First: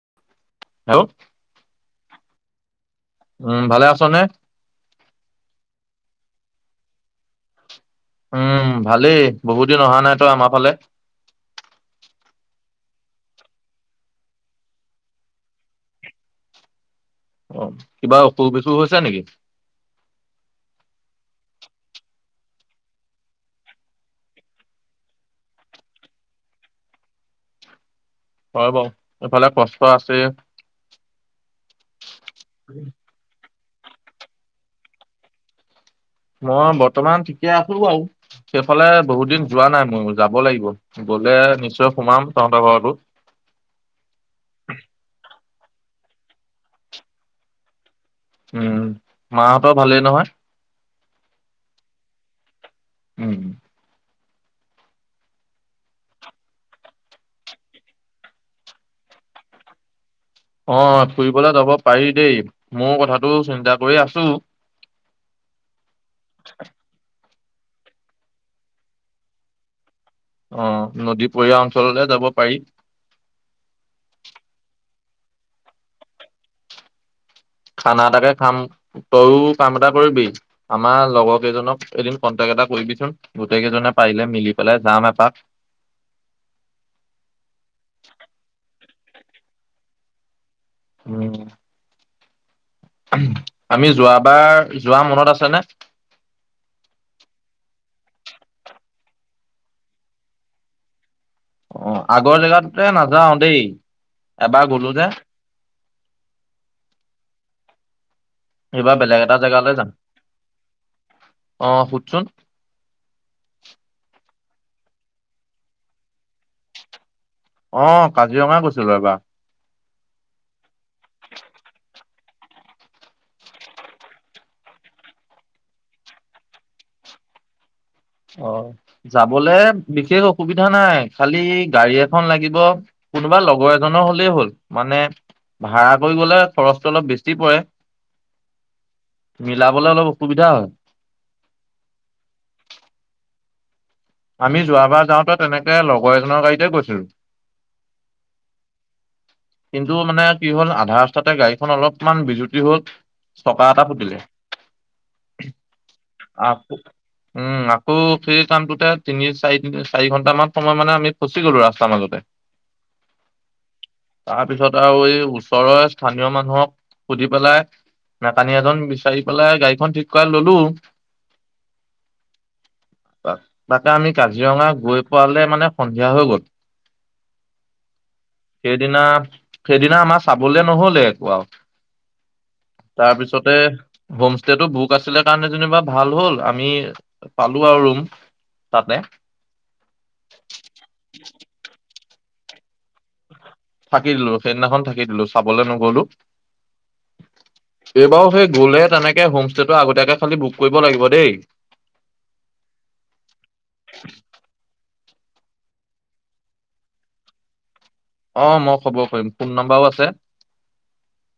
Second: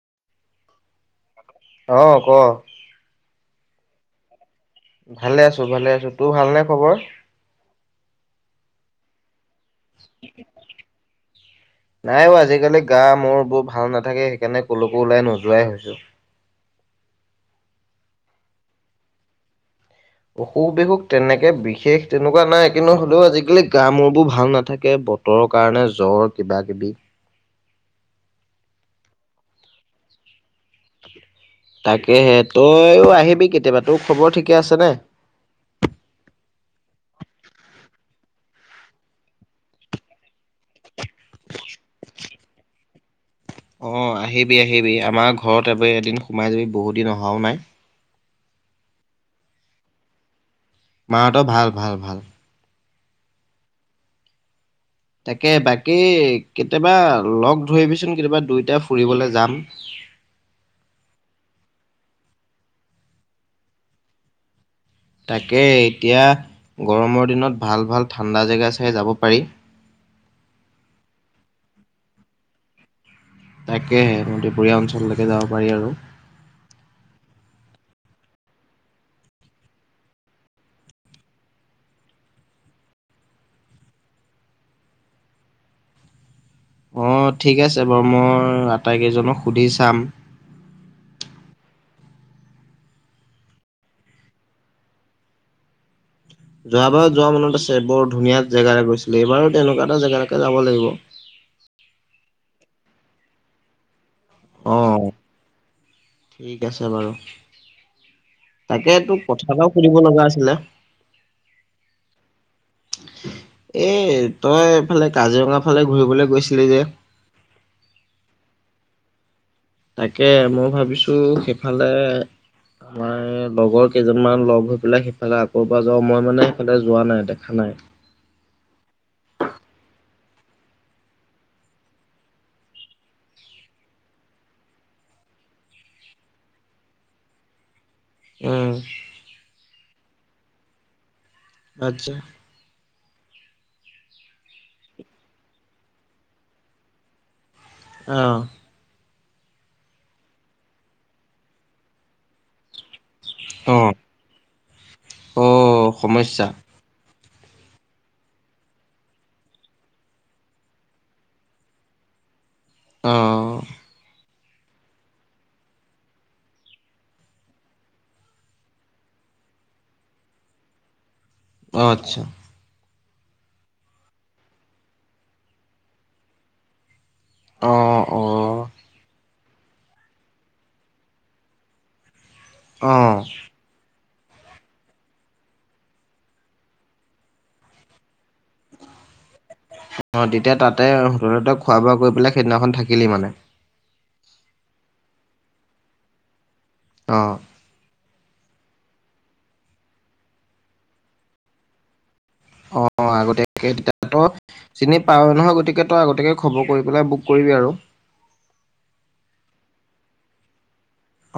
[unintelligible] অঁ ক উম ভালে আছনে? ভালে আছো ভালে আছো তোৰ ভালনে খবৰ উম, ভালেই বহুত দিন অহা নাই তই আমাৰ ফালে গা-মূৰবোৰ ভাল নাথাকে সেইকাৰণে ক'লৈকো ওলাই নোযোৱাই হৈছো। অ কিবা অসুখ-বিসুখ হৈছে নেকি? অসুখ-বিসুখ তেনেকে বিশেষ তেনেকুৱা নাই কিন্তু হলেও আজিকালি গা-মূৰবোৰ ভাল নাথাকে বতৰৰ কাৰণে জ্বৰ কিবা কিবি। হয় বাও ইফালে কষ্ট আছেই। [inaudible] তাকে তাকেহে তইও আহিবি কেতি কেতিয়াবা তোৰ খবৰ ঠিকে আছেনে? মই বৰ্তমান ঠিকে আছো বাৰও সেইফালে বহুত দিন যোৱা নাই মোৰ যাব লাগিব গলে নিশ্চয় সোমাম তহঁতৰ ঘৰতো। অঁ আহিবি আহিবি আমাৰ ঘৰত এবে এদিন সোমাই যাবি বহুত দিন অহাও নাই। উম, মাহঁতৰ ভালেই নহয়? মাহঁতৰ ভাল ভাল ভাল। উম তাকে বাকী কেতিয়াবা লগ ধৰিবিচোন কেতিয়াবা দুইটাই ফুৰিবলৈ যাম। অঁ ফুৰিবলৈ যাব পাৰি দেই, মোও কথাটো চিন্তা কৰি আছো। তাকেই এতিয়া গৰমৰ দিনত ভাল ভাল ঠাণ্ডা জেগা চাই যাব পাৰি অঁ নদীপৰীয়া অঞ্চললে যাব পাৰি। তাকেহে নদীপৰীয়া অঞ্চললেকে যাব পাৰি আৰু খানা এটাকে খাম তয়ো কাম এটা কৰিবি, আমাৰ লগৰকেইজনক এদিন কন্টেক এটা কৰিবিচোন গোটেইকেইজনে পাৰিলে মিলি পেলাই যাম এপাক। অঁ ঠিক আছে বাৰু মই আটাইকেইজনক সুধি চাম উম আমি যোৱাবাৰ যোৱা মনত আছেনে? যোৱাবাৰত যোৱা মনত আছে বৰ ধুনীয়া জেগা গৈছিলে এইবাৰো তেনেকুৱা এটা জেগালৈকে যাব লাগিব অঁ আগৰ জেগাটোতে নাযাও দেই এবাৰ গলো অ' যে ঠিক আছে বাৰু এইবাৰ তাকে বেলেগ তোক এটা কথা জেগালৈ এটাও যাম সুধিব লগা আছিলে। অ সুধচোন এ তই এইফালে কাজিৰঙা ফালে ঘূৰিবলৈ গৈছিলি যে অঁ কাজিৰঙাই গৈছিলো এবা তাকে মই ভাবিছো সেইফালে, আমাৰ লগৰ কেইজনমান লগ হৈ পেলাই সেইফালে আকৌ এবাৰ যাওঁ, মই মানে সেইফালে যোৱা নাই দেখা নাই। অঁ যাবলে বিশেষ সুবিধা নাই খালি গাড়ী এখন লাগিব, কোনোবা লগৰ এজনৰ হলেই হ'ল মানে, ভাড়া কৰি গলে খৰচটো অলপ বেছি পৰে। উম মিলাবলে অলপ সুবিধা হয়। আচ্ছা আমি যোৱাবাৰ যাওঁতে তেনেকে লগৰ এজনৰ গাড়ীতে গৈছিলো আহঁ কিন্তু মানে কি হ'ল আধা ৰাস্তাতে গাড়ীখন অলপমান বিজুতি হল চকা অ এটা ফুতিলে। অ সমস্যা আহ উম আকৌ সেই কামটোতে তিনি চাৰি তিনি চাৰি ঘন্টামান সময় মানে আমি ফচি গলো ৰাস্তাৰ মাজতে আহঁ তাৰ পিছত আৰু এই ওচৰৰে স্থানীয় মানুহক সুধি পেলাই মেকানিক এজন বিচাৰি পেলাই গাড়ীখন ঠিক কৰা ললো আচ্ছা [unintelligible] তাকে আমি কাজিৰঙা গৈ পোৱালে মানে সন্ধিয়া হৈ গল অ অ। [inaudible] সেইদিনা সেইদিনা আমাৰ চাবলে নহলে একো আও অ তাৰপিছতে হোমষ্টেটো বুক আছিলে কাৰণে যেনিবা ভাল হ'ল আমি, পালো আৰু ৰুম। তাতে অঁ তেতিয়া তাতে হোটেলতে খোৱা বোৱা কৰি [unintelligible] সেইদিনাখন থাকিলি মানে থাকি দিলো সেইদিনাখন থাকি দিলো চাবলৈ নগলো অঁ এইবাও সেই গলে তেনেকে হোমষ্টেটো আগতীয়াকে খালি বুক কৰিব লাগিব দেই। অঁ আগতীয়াকে তেতিয়া ত চিনি পাৱ নহয় গতিকে তই আগতীয়াকে খবৰ কৰি পেলাই বুক কৰিবি আৰু অ', মই খবৰ কৰিম ফোন নাম্বাৰও আছে।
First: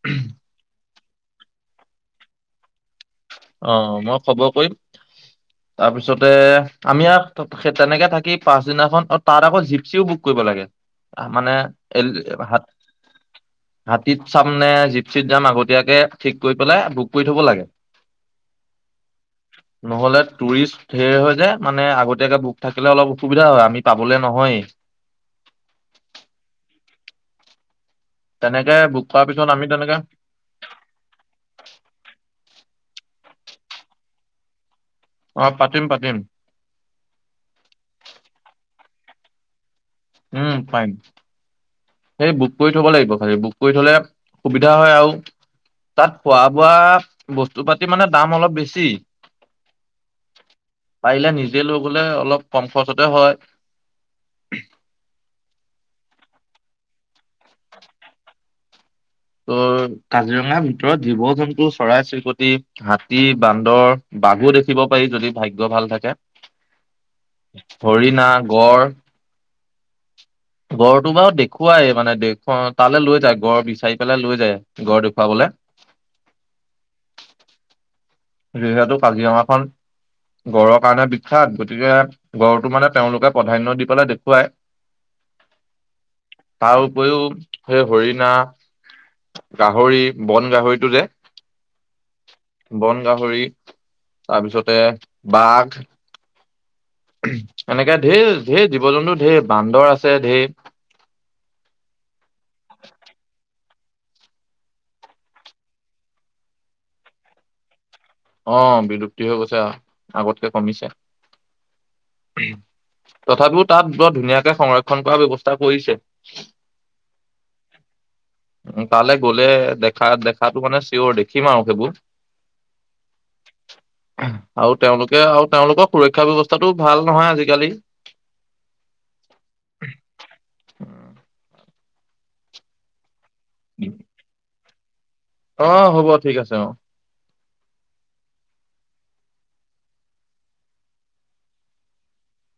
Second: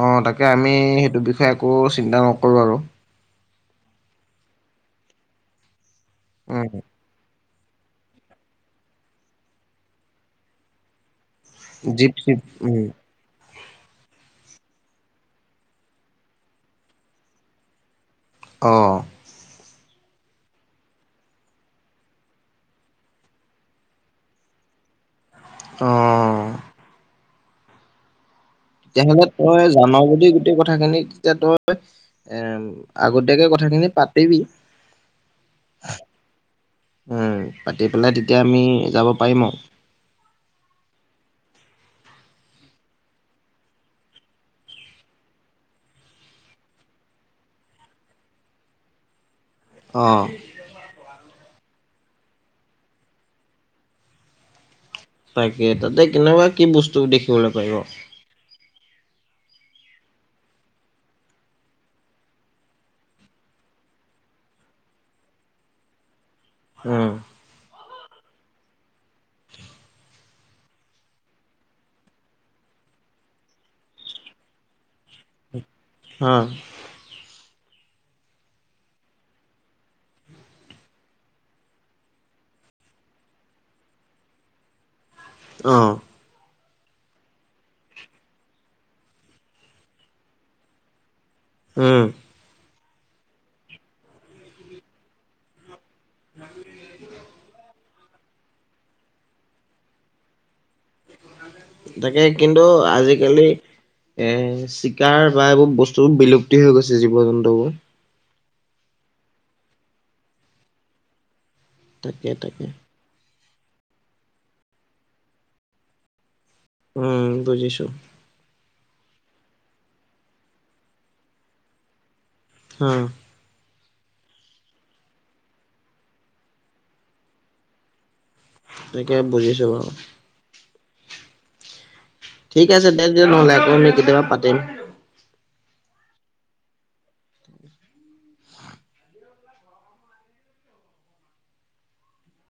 অ', তাকে আমি সেইটো বিষয়ে একো চিন্তা নকৰোঁ আৰু। অ', মই খবৰ কৰিম। তাৰপিছতে উম আমিয়াক ত সেই তেনেকে থাকি পাচদিনাখন অ, তাত আকৌ জিপচিও বুক কৰিব লাগে। মানে জীপ এই চিপ উম হাত হাতীত চাম নে জিপচিত যাম আগতীয়াকে ঠিক কৰি পেলাই বুক কৰি থব লাগে। অ। নহ'লে টুৰিষ্ট ধেৰ হয় যে, মানে আগতীয়াকে বুক থাকিলে অলপ অসুবিধা হয় আমি পাবলে নহয়। অহ। তেনেকে বুক তেতিয়াহলে কৰাৰ পিছত আমি তই তেনেকে জানাৱ বুলি গোটেই কথাখিনি তেতিয়া তই এ আগতীয়াকে কথাখিনি পাতিবি। অ পাতিম পাতিম উম, পাতি পেলাই তেতিয়া আমি যাব পাৰিম আৰু। উম, পাইম। সেই বুক কৰি থব লাগিব খালি, বুক কৰি থলে সুবিধা হয় আৰু তাত খোৱা বোৱা বস্তু পাতি মানে দাম অলপ বেছি। অ', পাৰিলে নিজে লগ গলে অলপ কম খৰচতে হয়। তাকে তাতে কেনেবা কি বস্তু দেখিবলৈ পাব? ত' কাজিৰঙাৰ ভিতৰত জীৱ, জন্তু, চৰাই, চিৰিকটি, হাতী, বান্দৰ, বাঘু, দেখিব পাৰি যদি ভাগ্য ভাল থাকে। উম, হৰিণা, গঁড়। গড়টো বাৰু দেখুৱাই মানে দেখুৱা তালৈ লৈ যায় গড় বিচাৰি পেলাই লৈ যায় গঁড় দেখুৱাবলৈ। অ। যিহেতু কাজিৰঙাখন গঁড়ৰ কাৰণে বিখ্যাত গতিকে গঁড়টো মানে তেওঁলোকে প্ৰাধান্য দি পেলাই দেখুৱায়। অ। তাৰ উপৰিও সেই হৰিণা, গাহৰি, বন গাহৰিটো যে। উম। বন গাহৰি তাৰপিছতে বাঘ। উ এনেকে ঢেৰ ঢেৰ জীৱ জন্তু ঢেৰ বান্দৰ আছে ঢেৰ। তাকে কিন্তু আজিকালি এ চিকাৰ বা এইবোৰ বস্তুবোৰ বিলুপ্তি হৈ গৈছে জীৱ জন্তুবোৰ। অ', বিলুপ্তি হৈ গৈছে আ-আগতকে কমিছে। তাকে তাকে। তথাপিও তাত বৰ ধুনীয়াকে সংৰক্ষণ কৰা ব্যৱস্থা কৰিছে। উম, বুজিছো। উ, তালে গ'লে দেখা দেখাটো মানে চিয়ৰ দেখিম আৰু সেইবোৰ। উ। আৰু তেওঁলোকে আৰু তেওঁলোকৰ সুৰক্ষা ব্যৱস্থাটোও ভাল নহয় আজিকালি। তাকে বুজিছো বাৰু। উম। ঠিক আছে দে। নহ'লে আকৌ আমি কেতিয়াবা পাতিম। অ' হ'ব ঠিক আছে অ'।